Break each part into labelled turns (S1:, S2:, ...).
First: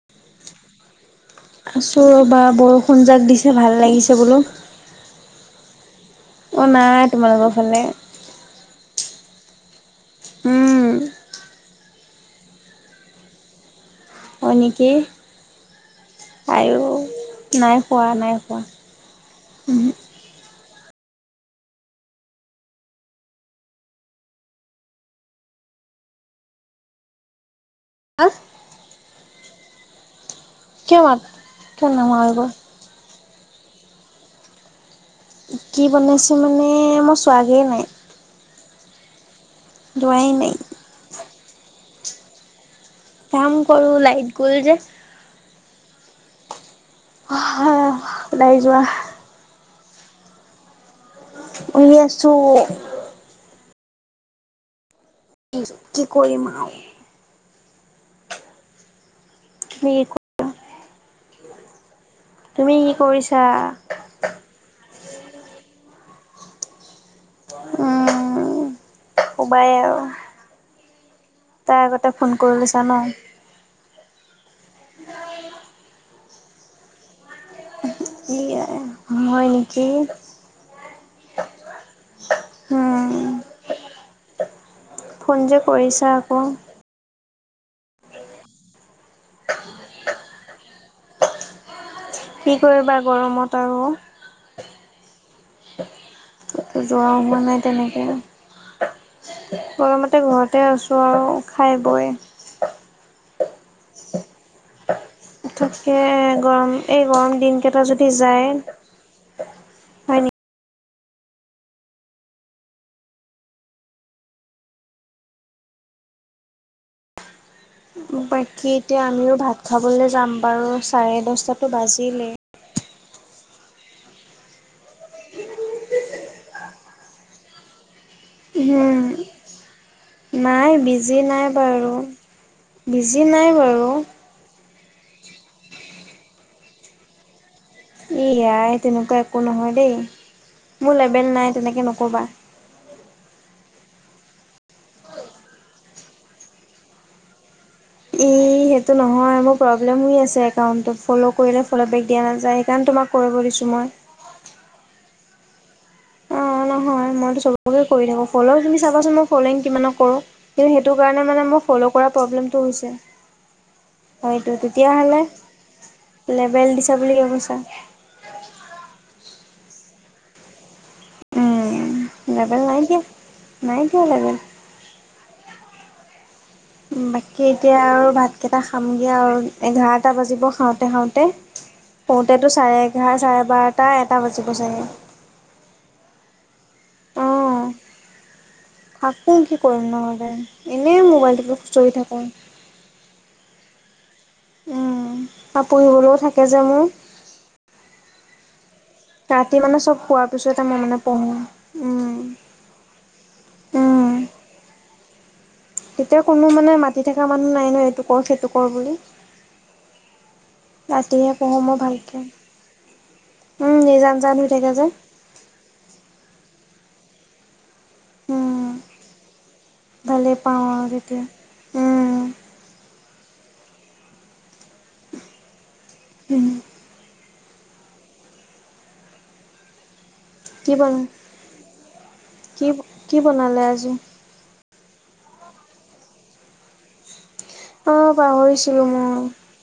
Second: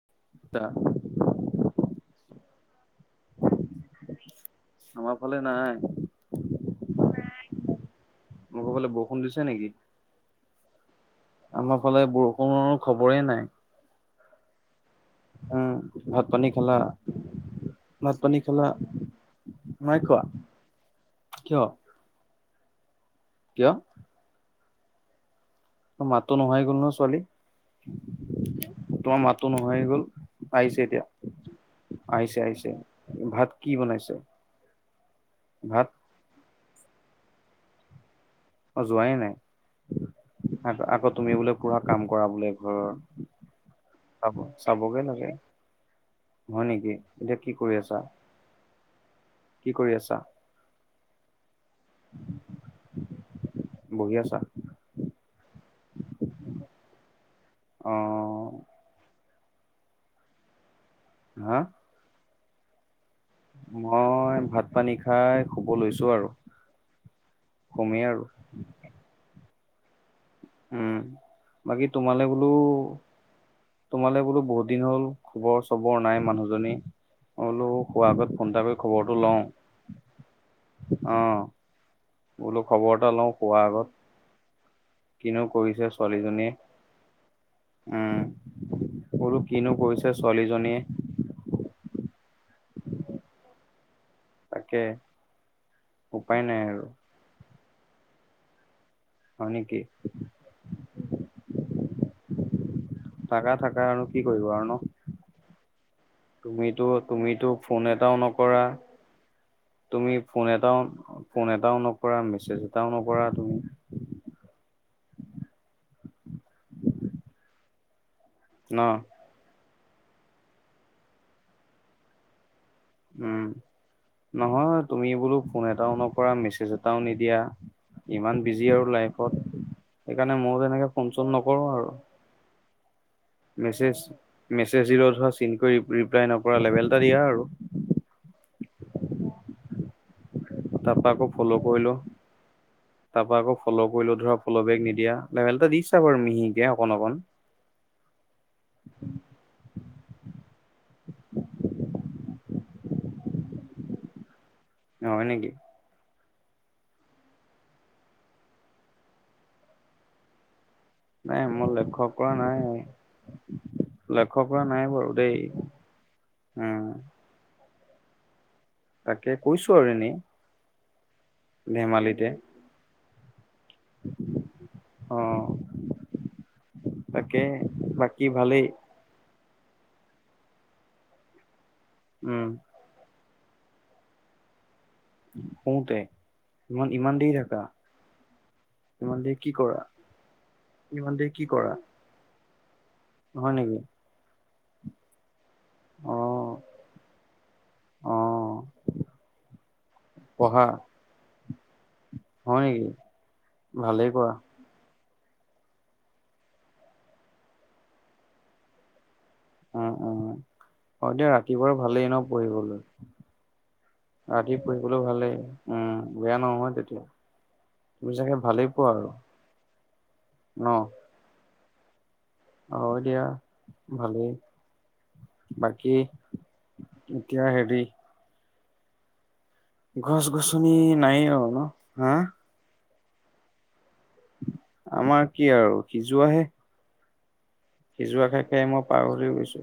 S1: [unintelligible]
S2: টা
S1: আছোঁ ৰ'বা বৰষুণ যাক দিছে ভাল লাগিছে বোলো।
S2: আমাৰফালে নাই।
S1: অ' নাই তোমালোকৰ ফালে।
S2: তোমালোকৰফালে বৰষুণ দিছে নেকি?
S1: উম।
S2: আমাৰফালে বৰষুণৰ খবৰে নাই।
S1: হয় নেকি?
S2: উম, ভাত পানী খালা?
S1: আইও নাই খোৱা
S2: ভাত
S1: নাই
S2: পানী
S1: খোৱা
S2: খালা?
S1: উহু
S2: নাই খোৱা কিয়? কিয়? তোৰ মাতটো নোহোৱা হৈ গ'ল ন' ছোৱালী।
S1: [unintelligible]
S2: তোমাৰ মাতটো নোহোৱা হৈ গ'ল, আহিছে
S1: কিয়
S2: এতিয়া,
S1: মাত কিয় নোহোৱা হৈ
S2: আহিছে
S1: গ'ল
S2: আহিছে। ভাত কি বনাইছে?
S1: কি
S2: ভাত
S1: বনাইছে মানে মই চোৱাগেই নাই।
S2: অ' যোৱাই নাই।
S1: দোৱাই নাই।
S2: আ-আকৌ তুমি বোলে পুৰা কাম কৰা বোলে ঘৰৰ।
S1: কাম কৰো লাইট
S2: চাব
S1: গ'ল যে
S2: চাবগে লাগে। হয় নেকি? এতিয়া কি কৰি আছা?
S1: ওলাই যোৱা
S2: কি কৰি আছা?
S1: শুই আছোঁ।
S2: বহি আছা?
S1: কি কৰিম আৰু?
S2: অ'।
S1: [unintelligible]
S2: হা?
S1: তুমি কি কৰিছা?
S2: মই ভাত পানী খাই খুব লৈছোঁ আৰু, সোমেই আৰু।
S1: শুবায়ে আৰু।
S2: উম,
S1: তাৰ
S2: বাকী
S1: আগতে
S2: তোমালে
S1: ফোন
S2: বোলো
S1: কৰি লৈছা ন
S2: তোমালে বোলো বহুত দিন হ'ল খবৰ চবৰ নাই মানুহজনী মই বোলো শুৱাৰ আগত
S1: কি
S2: ফোন এটা কৰি খবৰটো
S1: হয় নেকি
S2: লওঁ। অ'। বোলো খবৰ এটা লওঁ
S1: উম
S2: শুৱাৰ আগত।
S1: ফোন
S2: কিনো
S1: যে
S2: কৰিছে
S1: কৰিছা আকৌ
S2: ছোৱালীজনীয়ে। উম। বোলো কিনো কৰিছে ছোৱালীজনীয়ে।
S1: কি কৰিবা গৰমত আৰু।
S2: তাকে। উপায় নাই আৰু
S1: যোৱা হোৱা নাই তেনেকে,
S2: হয় নেকি
S1: গমতে ঘৰত তে আছোঁ আৰু খাই বৈ।
S2: থাকা থাকা আৰু কি কৰিব আৰু ন'।
S1: তাকে গৰম
S2: তুমিতো
S1: এই গৰম
S2: তুমিতো
S1: দিনকেইটা
S2: ফোন
S1: যদি
S2: এটাও
S1: যায়
S2: নকৰা। তুমি
S1: হয়
S2: ফোন এটাও ফোন এটাও নকৰা, মেছেজ এটাও নকৰা তুমি।
S1: বাকী
S2: ন'
S1: এতিয়া আমিও ভাত খাবলৈ যাম বাৰু, চাৰে দশটাতো বাজিলেই।
S2: উম। নহয় তুমি বোলো ফোন এটাও নকৰা, মেছেজ এটাও নিদিয়া। ইমান বিজি আৰু
S1: উম
S2: লাইফত। সেইকাৰণে ময়ো
S1: নাই
S2: তেনেকে ফোন
S1: বিজি
S2: চোন
S1: নাই
S2: নকৰোঁ আৰু।
S1: বাৰু বিজি নাই বাৰু
S2: মেছেজ মেছেজ দিলেও ধৰা চিন কৰি ৰি-ৰিপ্লাই নকৰা লেভেল এটা দিয়া আৰু।
S1: এই য়াই তেনেকুৱা একো নহয় দেই। মোৰ
S2: তাৰপা আকৌ
S1: লেবেল
S2: ফ'ল'
S1: নাই তেনেকে
S2: কৰিলোঁ।
S1: নক'বা।
S2: তাৰপা আকৌ ফলৌ কৰিলোঁ ধৰা ফলৌ বেক নিদিয়া। লেভেল এটা দিছা বাৰু মিহিকে অকণ অকণ।
S1: এ সেইটো নহয় মোৰ প্ৰব্লেম আছে একাউণ্টত ফ'ল' কৰিলে ফল'বেক দিয়া নাযায় সেইকাৰণে তোমাক কৰিব দিছোঁ মই
S2: হয় নেকি
S1: অ নহয় মইতো চবকে কৰি থাকো ফ'ল' তুমি চাচোন মই ফ'লং কিমানক কৰো কিন্তু সেইটো কাৰণে
S2: নাই
S1: মানে মোৰ
S2: মই
S1: ফ'ল'
S2: লক্ষ্য
S1: কৰা
S2: নাই।
S1: প্ৰব্লেমটো হৈছে
S2: লক্ষ্য
S1: হয়টো
S2: কৰা নাই বাৰু দেই
S1: তেতিয়াহলে লেবেল
S2: উম
S1: দিছা বুলি কিয় কৈছা
S2: তাকে কৈছো আৰু এনেই ধেমালিতে
S1: লোবেল নাই দিয়া নাই দিয়া লেবেল
S2: অ তাকে
S1: বাকী এতিয়া আৰু
S2: বাকী
S1: ভাত কেইটা
S2: ভালেই
S1: খাম এতিয়া আৰু এঘাৰটা বাজিব খাওঁতে খাওঁতে
S2: উম
S1: পওঁতেতো চাৰে সহাৰ চাৰে বাৰটা এটা বাজিব চাগৈ
S2: শুওঁতে ইমান ইমান দেৰি থাকা ইমান দেৰি
S1: থাকোঁ কি
S2: কৰা
S1: কৰিম নো মানে এনেই
S2: ইমান দেৰি কি
S1: মোবাইলটোত
S2: কৰা
S1: খুচৰি থাকোঁ
S2: হয় নেকি
S1: উম পঢ়িবলৈও
S2: অ
S1: থাকে যে মোৰ
S2: অ
S1: ৰাতি মানে চব খোৱাৰ পিছতে
S2: পঢ়া
S1: মই মানে পঢ়ো উম
S2: হয় নেকি
S1: উম
S2: ভালেই কৰা
S1: তেতিয়া কোনো মানে মাতি থকা মানুহ নাই ন এইটো কৰ সেইটো কৰ বুলি
S2: উম উম অ দিয়া
S1: ৰাতিহে পঢ়ো
S2: ৰাতিপুৱাৰ
S1: মই
S2: ভালেই ন
S1: ভালকে
S2: পঢ়িবলৈ
S1: উম নিজান জান হৈ
S2: ৰাতি
S1: থাকে যে
S2: পঢ়িবলৈ ভালেই উম বেয়া নহয় তেতিয়া তুমি চাগে
S1: উম।
S2: ভালেই পোৱা আৰু
S1: ভালেই পাওঁ
S2: অ
S1: আৰু তেতিয়া উম
S2: অ দিয়া ভালেই বাকী
S1: উম
S2: এতিয়া হেৰি গছ
S1: কি
S2: গছনি
S1: বনাম
S2: নাই আৰু ন হা
S1: কি কি বনালে আজি
S2: আমাৰ কি আৰু সিজোৱাাহে
S1: আহ পাহৰিছিলো মই
S2: পাগল হৈ গৈছো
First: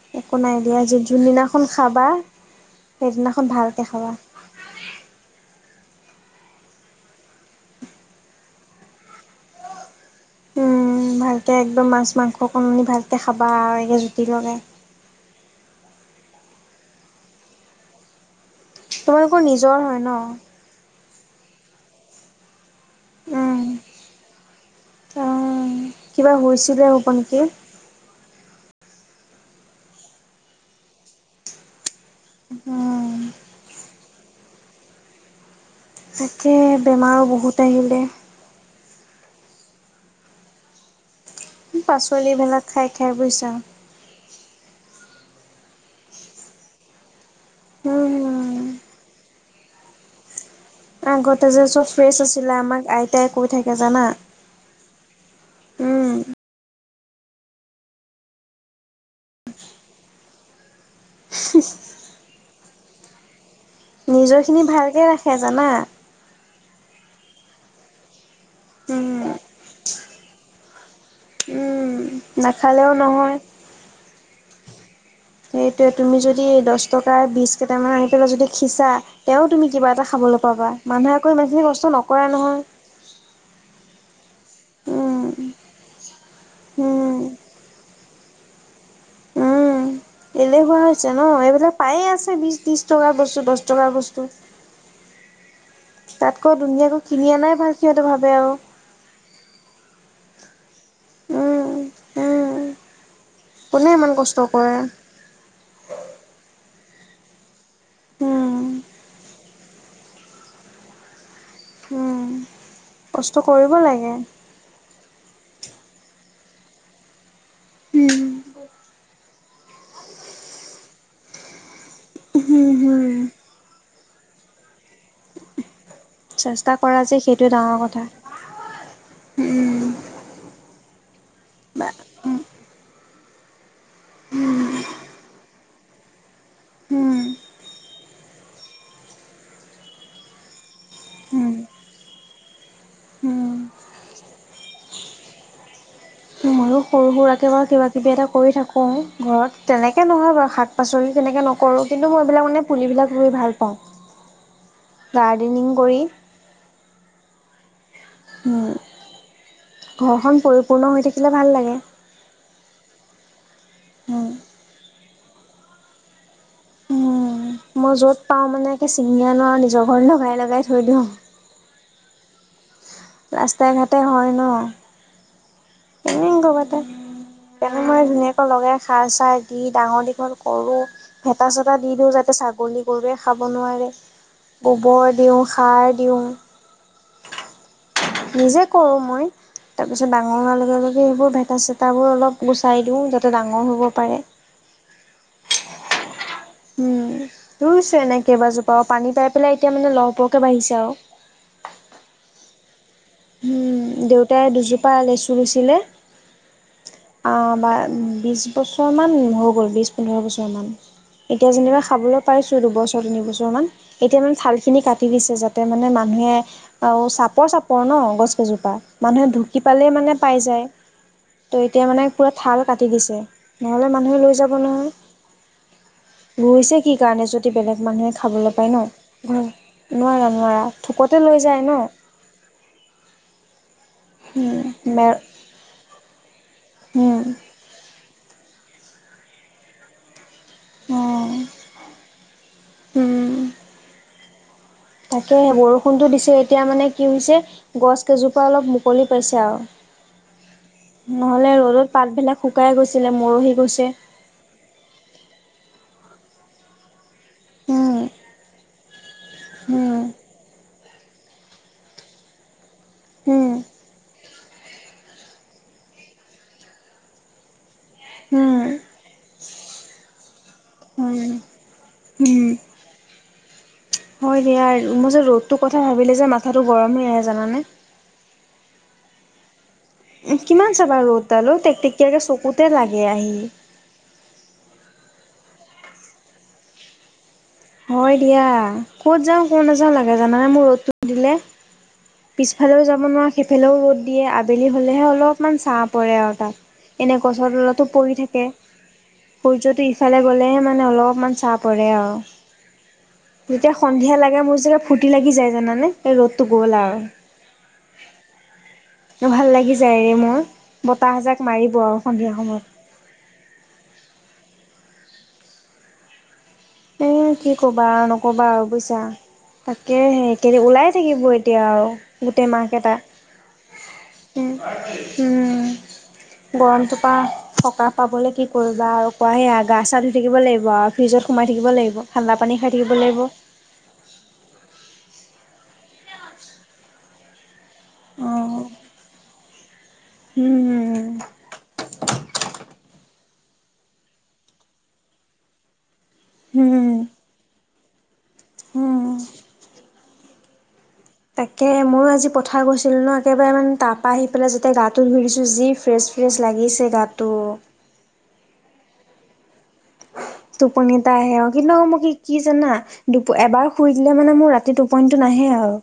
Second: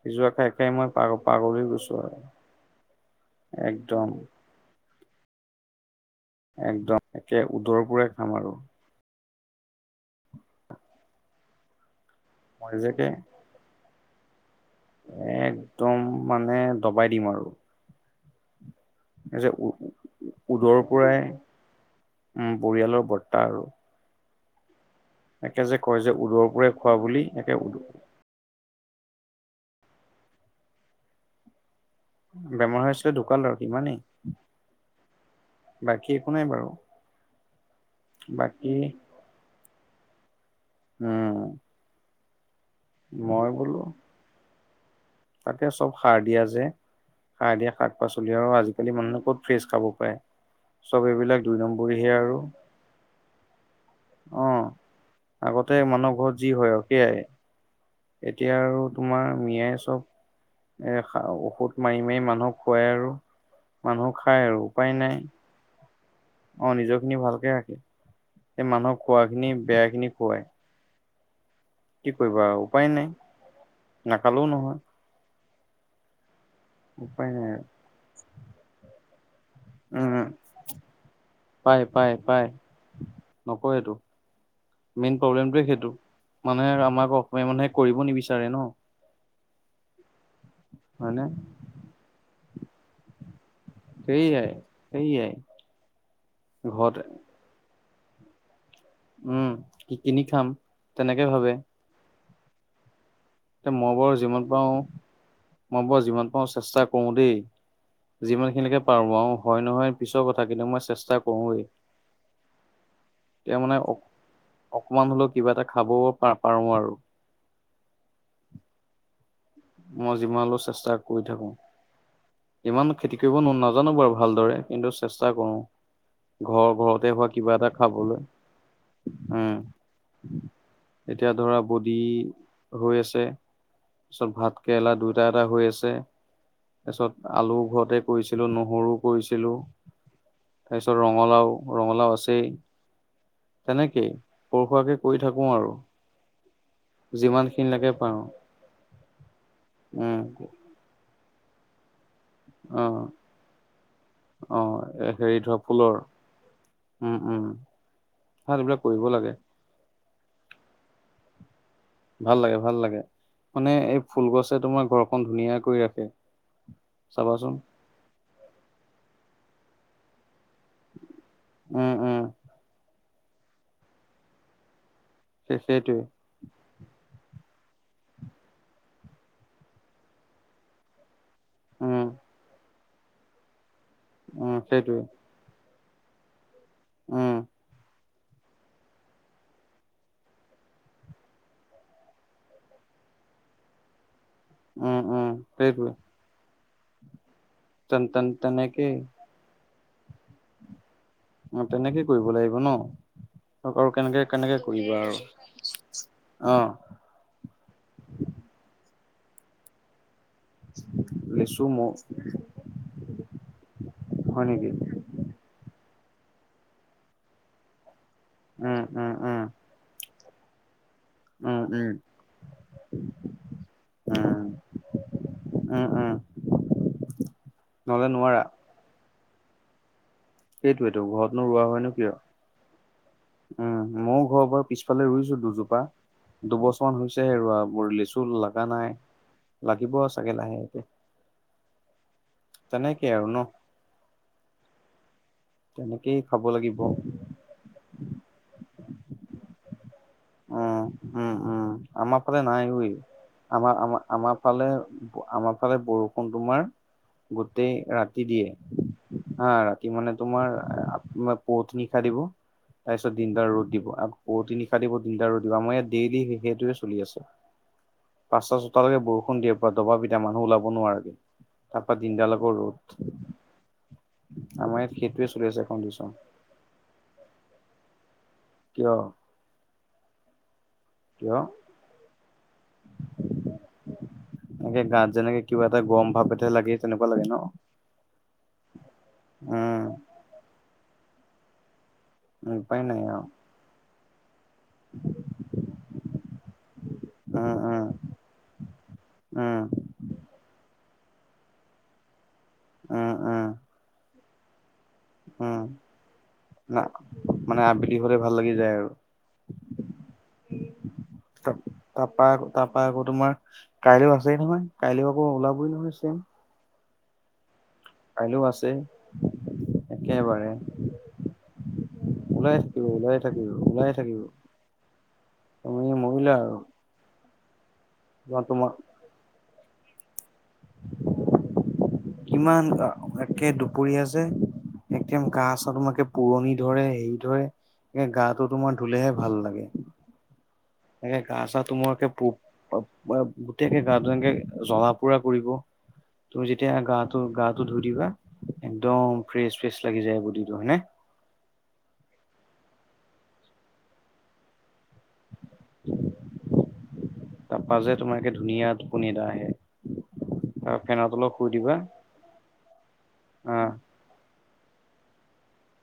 S2: সিজোৱা
S1: একো
S2: খাই
S1: নাই
S2: খাই
S1: দিয়া
S2: মই পাগ পাগল হৈ
S1: যোনদিনাখন
S2: গৈছো
S1: খাবা
S2: আৰু
S1: সেইদিনাখন ভালকে
S2: একদম
S1: খাবা
S2: একদম একে উদৰ পোৰে খাম আৰু
S1: উম,
S2: [inaudible]
S1: ভালকে একদম মাছ মাংস
S2: মই
S1: কনি
S2: যেকে
S1: ভালকে খাবা আৰু একে জুতি লগে
S2: একদম মানে দবাই দিম আৰু
S1: তোমালোকৰ নিজৰ হয় ন
S2: দৰৰ পৰাই পৰিয়ালৰ বৰ্তা
S1: উম,
S2: আৰু
S1: অ'
S2: তে যে কয় যে
S1: কিবা
S2: উদৰ পৰাৰেই
S1: হৈছিলে
S2: খোৱা
S1: হ'ব
S2: বুলি
S1: নেকি?
S2: একে উদ বেমাৰ হৈ
S1: উম,
S2: আছিলে ঢোকাল আৰু ইমানেই বাকী একো নাই
S1: তাকে
S2: বাৰু
S1: বেমাৰো বহুত আহিলে।
S2: বাকী উম
S1: পাচলি ভেলাক খাই খাই
S2: মই
S1: বুইছা
S2: বোলো তাকে চব সাৰ দিয়া যে সাৰ দিয়া শাক পাচলি আৰু
S1: উম,
S2: আজিকালি মানুহে ক'ত ফ্ৰেছ খাব পাৰে চব এইবিলাক
S1: আগতে
S2: দুই
S1: যে চব
S2: নম্বৰীহে
S1: ফ্ৰেছ
S2: আৰু
S1: আছিলে আমাক আইতাই কৈ থাকে জানা
S2: অ আগতে
S1: উম,
S2: মানুহ ঘৰত যি হয় সকোই এতিয়া আৰু তোমাৰ মিয়াই চব এ ঔষধ মাৰি মাৰি মানুহক খুৱাই আৰু মানুহ খাই আৰু
S1: নিজৰখিনি
S2: উপায়
S1: ভালকে
S2: নাই
S1: ৰাখে জানা।
S2: অ নিজৰ খিনি ভালকে ৰাখে এই মানুহক
S1: উম,
S2: খোৱাখিনি বেয়া খিনি খুৱাই
S1: উম,
S2: কি কৰিবা আৰু উপায়
S1: নাখালেও
S2: নাই
S1: নহয়।
S2: নাখালেও নহয়।
S1: সেইটোয়ে তুমি যদি দহ টকা
S2: উপায় নাই
S1: বিছ
S2: আৰু
S1: কেইটামান আহি পেলাই যদি সিঁচা তেওঁ তুমি কিবা এটা
S2: উম
S1: খাবলে পাবা মানুহে আকৌ ইমানখিনি কষ্ট নকৰে নহয়।
S2: নকৰেতো মেইন
S1: উম
S2: প্ৰব্লেমটোৱে সেইটো মানুহে আমাৰ আকৌ
S1: উম
S2: অসমীয়া মানুহে কৰিব নিবিচাৰে ন।
S1: উম
S2: [inaudible]
S1: এলেহুৱা হৈছে
S2: হয়নে
S1: ন এইবিলাক পায়ে আছে বিশ, ত্ৰিছ টকা বস্তু দশ বস্তু
S2: সেয়াই সেয়াই
S1: তাতকৈ ধুনীয়াকৈ
S2: ঘৰতে
S1: কিনি আনাই ভাল সিহঁতে ভাবে আৰু
S2: উম কিনি খাম তেনেকে ভাবে
S1: উম উম
S2: এতিয়া
S1: কোনে
S2: মই
S1: ইমান
S2: বাৰু
S1: কষ্ট
S2: যিমান পাৰোঁ
S1: কৰে
S2: মই বাৰু যিমান পাৰো চেষ্টা কৰো দেই যিমান
S1: উম
S2: খিনিলেকে পাৰো আৰু হয় নহয় পিছৰ কথা কিন্তু মই চেষ্টা কৰোৱে
S1: উম, কষ্ট কৰিব
S2: অ
S1: লাগে।
S2: অকমান হলেও কিবা এটা খাব পাৰো আৰু
S1: উম
S2: মই যিমান হ'লেও চেষ্টা কৰি থাকো ইমান খেতি
S1: উম
S2: কৰিব নাজানো বাৰু ভালদৰে কিন্তু চেষ্টা কৰো
S1: চেষ্টা কৰা
S2: ঘৰ-ঘৰতে
S1: যে
S2: হোৱা
S1: সেইটোৱে
S2: কিবা এটা
S1: ডাঙৰ কথা
S2: খাবলৈ উম এতিয়া ধৰা
S1: বা
S2: বডি
S1: উম
S2: হৈ আছে তাৰপিছত ভাত কেৰেলা দুটা এটা হৈ আছে।
S1: উম,
S2: তাৰপিছত আলু ঘৰতে কৰিছিলো নহৰু কৰিছিলো তাৰপিছত
S1: উম,
S2: ৰঙালাও-ৰঙালাও আছেই
S1: উম।
S2: তেনেকেই সৰু সুৰাকে কৰি থাকো আৰু
S1: মইও সৰু
S2: যিমান
S1: সুৰাকে বাৰু কিবা
S2: খিনিলৈকে
S1: কিবি
S2: পাৰো
S1: এটা কৰি থাকোঁ ঘৰত তেনেকে
S2: উম।
S1: নহয় বাৰু শাক পাচলি তেনেকে নক কৰো কিন্তু মই এইবিলাক মানে
S2: অ',
S1: পুলিবিলাক ৰুই ভাল
S2: অ', এ
S1: পাওঁ
S2: হেৰি ধৰা
S1: গাৰ্ডেনিং
S2: ফুলৰ
S1: কৰি।
S2: উম উম ভাল
S1: উম,
S2: এইবিলাক কৰিব লাগে।
S1: ঘৰখন পৰিপূৰ্ণ হৈ থাকিলে ভাল লাগে।
S2: ভাল লাগে ভাল লাগে মানে এই ফুল গছে তোমাৰ ঘৰখন ধুনীয়া কৰি ৰাখে।
S1: উম।
S2: চাবাচোন।
S1: মই য'ত পাওঁ মানে একে চিঙি আনো আৰু নিজৰ ঘৰত লগাই লগাই থৈ দিওঁ।
S2: উম উম।
S1: ৰাস্তাই ঘাটে হয় ন।
S2: সেইটোৱে
S1: [unintelligible] মই ধুনীয়াকৈ লগাই সাৰ চাৰ দি ডাঙৰ দীঘল কৰো। ভেতা চেতা দি
S2: উম,
S1: দিওঁ যাতে ছাগলী গৰুৱে খাব নোৱাৰে
S2: উম, সেইটোৱে
S1: গোবৰ দিওঁ। সাৰ দিওঁ।
S2: উম'।
S1: নিজে কৰো মই তাৰপিছত ডাঙৰ হোৱাৰ লগে লগে সেইবোৰ ভেতা চেতাবোৰ অলপ গুচাই দিওঁ যাতে ডাঙৰ হ'ব পাৰে।
S2: উম উম, সেইটোৱে
S1: ৰুইছোঁ
S2: তেন
S1: এনেই
S2: তেন
S1: কেইবাজোপাও আৰু
S2: তেনেকেই
S1: পানী পাই পেলাই এতিয়া মানে লহপহকৈ বাঢ়িছে আৰু
S2: অ তেনেকে কৰিব লাগিব ন
S1: উম
S2: আৰু কেনেকে
S1: দেউতাই
S2: কেনেকে
S1: দুজোপা
S2: কৰিবা আৰু। অ।
S1: অ বা বিশ বছৰমান হৈ গ'ল বিশ পোন্ধৰ বছৰমান এতিয়া
S2: লিচু
S1: যেনিবা
S2: মৌ
S1: খাবলৈ পাইছো দুবছৰ, তিনি বছৰ মান এতিয়া মানে
S2: হয়
S1: থাল
S2: নেকি
S1: খিনি কাটি কাটি দিছে যাতে মানে মানুহে আৰু চাপৰ চাপৰ ন গছ কেজোপা
S2: উম, উম,
S1: মানুহে
S2: উম,
S1: ঢুকি পালেই মানে পাই যায়। ত
S2: উম,
S1: এতিয়া
S2: উম,
S1: মানে পুৰা ঠাল কাটি দিছে নহ'লে মানুহে লৈ
S2: উম।
S1: যাব নহয়।
S2: উম, উম,
S1: ৰুইছে কি কাৰণে যদি বেলেগ
S2: নহ'লে
S1: মানুহে
S2: নোৱাৰা
S1: খাবলৈ পায় ন। হয় নোৱাৰা না
S2: সেইটোৱেতো
S1: থোকতে লৈ
S2: ঘৰতনো
S1: যায়
S2: ৰোৱা
S1: ন।
S2: হয়নো কিয়। উম ময়ো ঘৰ
S1: উম
S2: বাৰ
S1: মে
S2: পিছফালে ৰুইছো দুজোপা। দুবছৰমান
S1: উম
S2: হৈছে হে ৰুৱা মোৰ লেচু লগা নাই। লাগিব আছে। [unintelligible]
S1: অ
S2: তেনেকে আৰু
S1: উম
S2: ন'।
S1: তাকে বৰষুণটো
S2: তেনেকেই
S1: দিছে
S2: খাব
S1: এতিয়া
S2: লাগিব।
S1: মানে কি হৈছে, গছ কেইজোপা অলপ মুকলি পাইছে আৰু।
S2: উম, উম,
S1: নহলে
S2: উম,
S1: ৰ'দত
S2: আমাৰ ফালে
S1: পাতবিলাক
S2: নাই
S1: শুকাই
S2: ঐ।
S1: গৈছিলে মৰহি
S2: আমাৰ
S1: গৈছে।
S2: আমাৰ আমাৰ ফালে আমাৰ ফালে বৰষুণ তোমাৰ গোটেই
S1: উম
S2: ৰাতি দিয়ে। হা ৰাতি
S1: উম
S2: মানে তোমাৰ পুৱতি নিশা দিব। তাৰপিছত দিনদাৰ
S1: উম
S2: ৰ'দ দিব আকৌ পুৱতি নিশা দিব, দিনদাৰ ৰ'দ দিব আমাৰ ইয়াত ডেইলি সেইটোৱে চলি আছে। পাঁচটা
S1: উম
S2: ছটালৈকে বৰষুণ দিয়ে পৰা দবাপিটা মানুহ ওলাব নোৱাৰাকে।
S1: উম
S2: তাৰ পৰা দিনডাল
S1: উম
S2: আকৌ ৰ'দ।
S1: হয় দিয়া
S2: আমাৰ ইয়াত
S1: মোৰ যে
S2: সেইটোৱে চলি
S1: ৰ'দটোৰ
S2: আছে
S1: কথা
S2: কণ্ডিচন
S1: ভাবিলে যে মাথাটো গৰমে হৈ আহে জানানে।
S2: কিয়?
S1: কিমান চাবা
S2: কিয়
S1: ৰ'দডালো টেক টেকীয়াকৈ চকুতে লাগে আহি।
S2: এনেকে গাত যেনেকে কিবা এটা গৰম ভাপ এটাহে লাগে তেনেকুৱা লাগে ন।
S1: হয় দিয়া ক'ত যাওঁ ক'ত
S2: উম
S1: নাযাওঁ লাগে জানানে মোৰ ৰ'দটো দিলে।
S2: উপায়
S1: পিছফালেও
S2: নাই
S1: যাব
S2: আৰু
S1: নোৱাৰা সেইফালেও ৰ'দ দিয়ে আবেলি হ'লেহে অলপমান ছাঁ পৰে আৰু তাত। এনে গছৰ
S2: উম উম
S1: তলতো পৰি থাকে
S2: উম
S1: সূৰ্যটো ইফালে গলেহে মানে অলপমান চা পৰে।
S2: উম, উম।
S1: যেতিয়া সন্ধিয়া লাগে মোৰ যোগে ফূৰ্তি লাগি যায়
S2: উম
S1: জানানে এই ৰ'দটো গ'ল
S2: না
S1: আৰু।
S2: মানে আবেলি হ'লে ভাল লাগি যায় আৰু।
S1: ভাল লাগি যায়ৰে মোৰ বতাহজাক মাৰিব আৰু সন্ধিয়া সময়ত।
S2: বা আকৌ তোমাৰ কাইলৈও আছেই নহয়, কাইলৈও আকৌ ওলাবই নহয় ছেম।
S1: এ কি ক'বা আৰু
S2: কাইলৈও
S1: নক'বা
S2: আছে
S1: আৰু বুজিছা। তাকে হে
S2: একেবাৰে
S1: ওলাই থাকিব এতিয়া আৰু গোটেই
S2: ওলাই থাকিব
S1: মাহকেইটা।
S2: ওলাই থাকিব ওলাই থাকিব তুমি মৰিলা আৰু
S1: গৰমটোপা সকাহ পাবলৈ কি
S2: তোমাৰ
S1: কৰিবা আৰু কোৱা সেয়া গা চা ধুই থাকিব লাগিব আৰু ফ্ৰিজত সোমাই থাকিব লাগিব। ঠাণ্ডা পানী
S2: কিমান
S1: খাই থাকিব লাগিব।
S2: একে দু পৰি আছে একদম কাহ চাহ তোমাকে পুৰণি ধৰে হেৰি ধৰে। এ গা টো
S1: অঁ
S2: তোমাৰ ধুলেহে ভাল লাগে।
S1: উম।
S2: একে গা চা তোমালকে পুপ গোটকে গা এনেকে জ্বলা পুৰা কৰিব। তুমি যেতিয়া
S1: উম
S2: গাটো, গাটো ধুই দিবা
S1: উম।
S2: একদম ফ্ৰেচ ফ্ৰেচ লাগি যায় বডি টো হয়নে?
S1: তাকে ময়ো আজি পথাৰ গৈছিলোঁ ন একেবাৰে মানে তাপ পাই আহি পেলাই যোতে গাটো ধুইছো যি ফ্ৰেছ ফ্ৰেছ লাগিছে গাটো।
S2: তাৰপা যে তোমাৰ একে ধুনীয়া টোপনি এটা আহে। আৰু
S1: টোপনি
S2: ফেনৰ
S1: এটা
S2: তলত
S1: আহে
S2: শুই
S1: অ' কিন্তু
S2: দিবা
S1: মোক কি কি জানা দুপ এবাৰ
S2: আহ
S1: শুই দিলে মানে মোৰ ৰাতি টোপনিটো নাহে আৰু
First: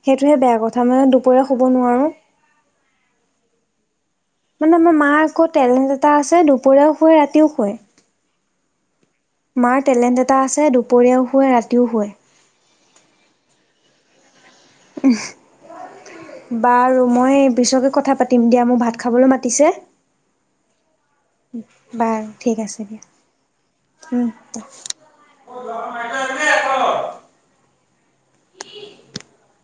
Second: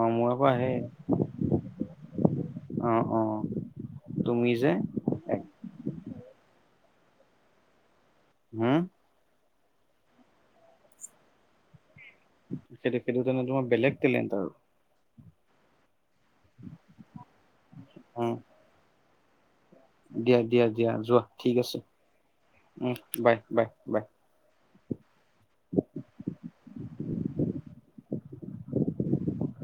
S2: অ মোৰ আকৌ
S1: বেয়া
S2: আহে
S1: কথা মানে দুপৰীয়া শুব নোৱাৰো।
S2: অ', অ'। তুমি যে
S1: মানে আমাৰ মা আকৌ টেলেণ্ট এটা আছে দুপৰীয়াও শুৱে ৰাতিও শুৱে।
S2: হম।
S1: মাৰ টেলেণ্ট এটা আছে দুপৰীয়াও শুৱে ৰাতিও শুৱে।
S2: সেইটো সেইটো কাৰণে তোমাৰ বেলেগ টেলেণ্ট আৰু।
S1: বাৰু মই পিছকে কথা
S2: আৰু
S1: পাতিম দিয়া মোক ভাত খাবলৈ মাতিছে।
S2: দিয়া, দিয়া, দিয়া যোৱা ঠিক আছে।
S1: বাৰু ঠিক আছে
S2: উম
S1: দিয়া
S2: বাই, বাই, বাই।
S1: [unintelligible] [unintelligible]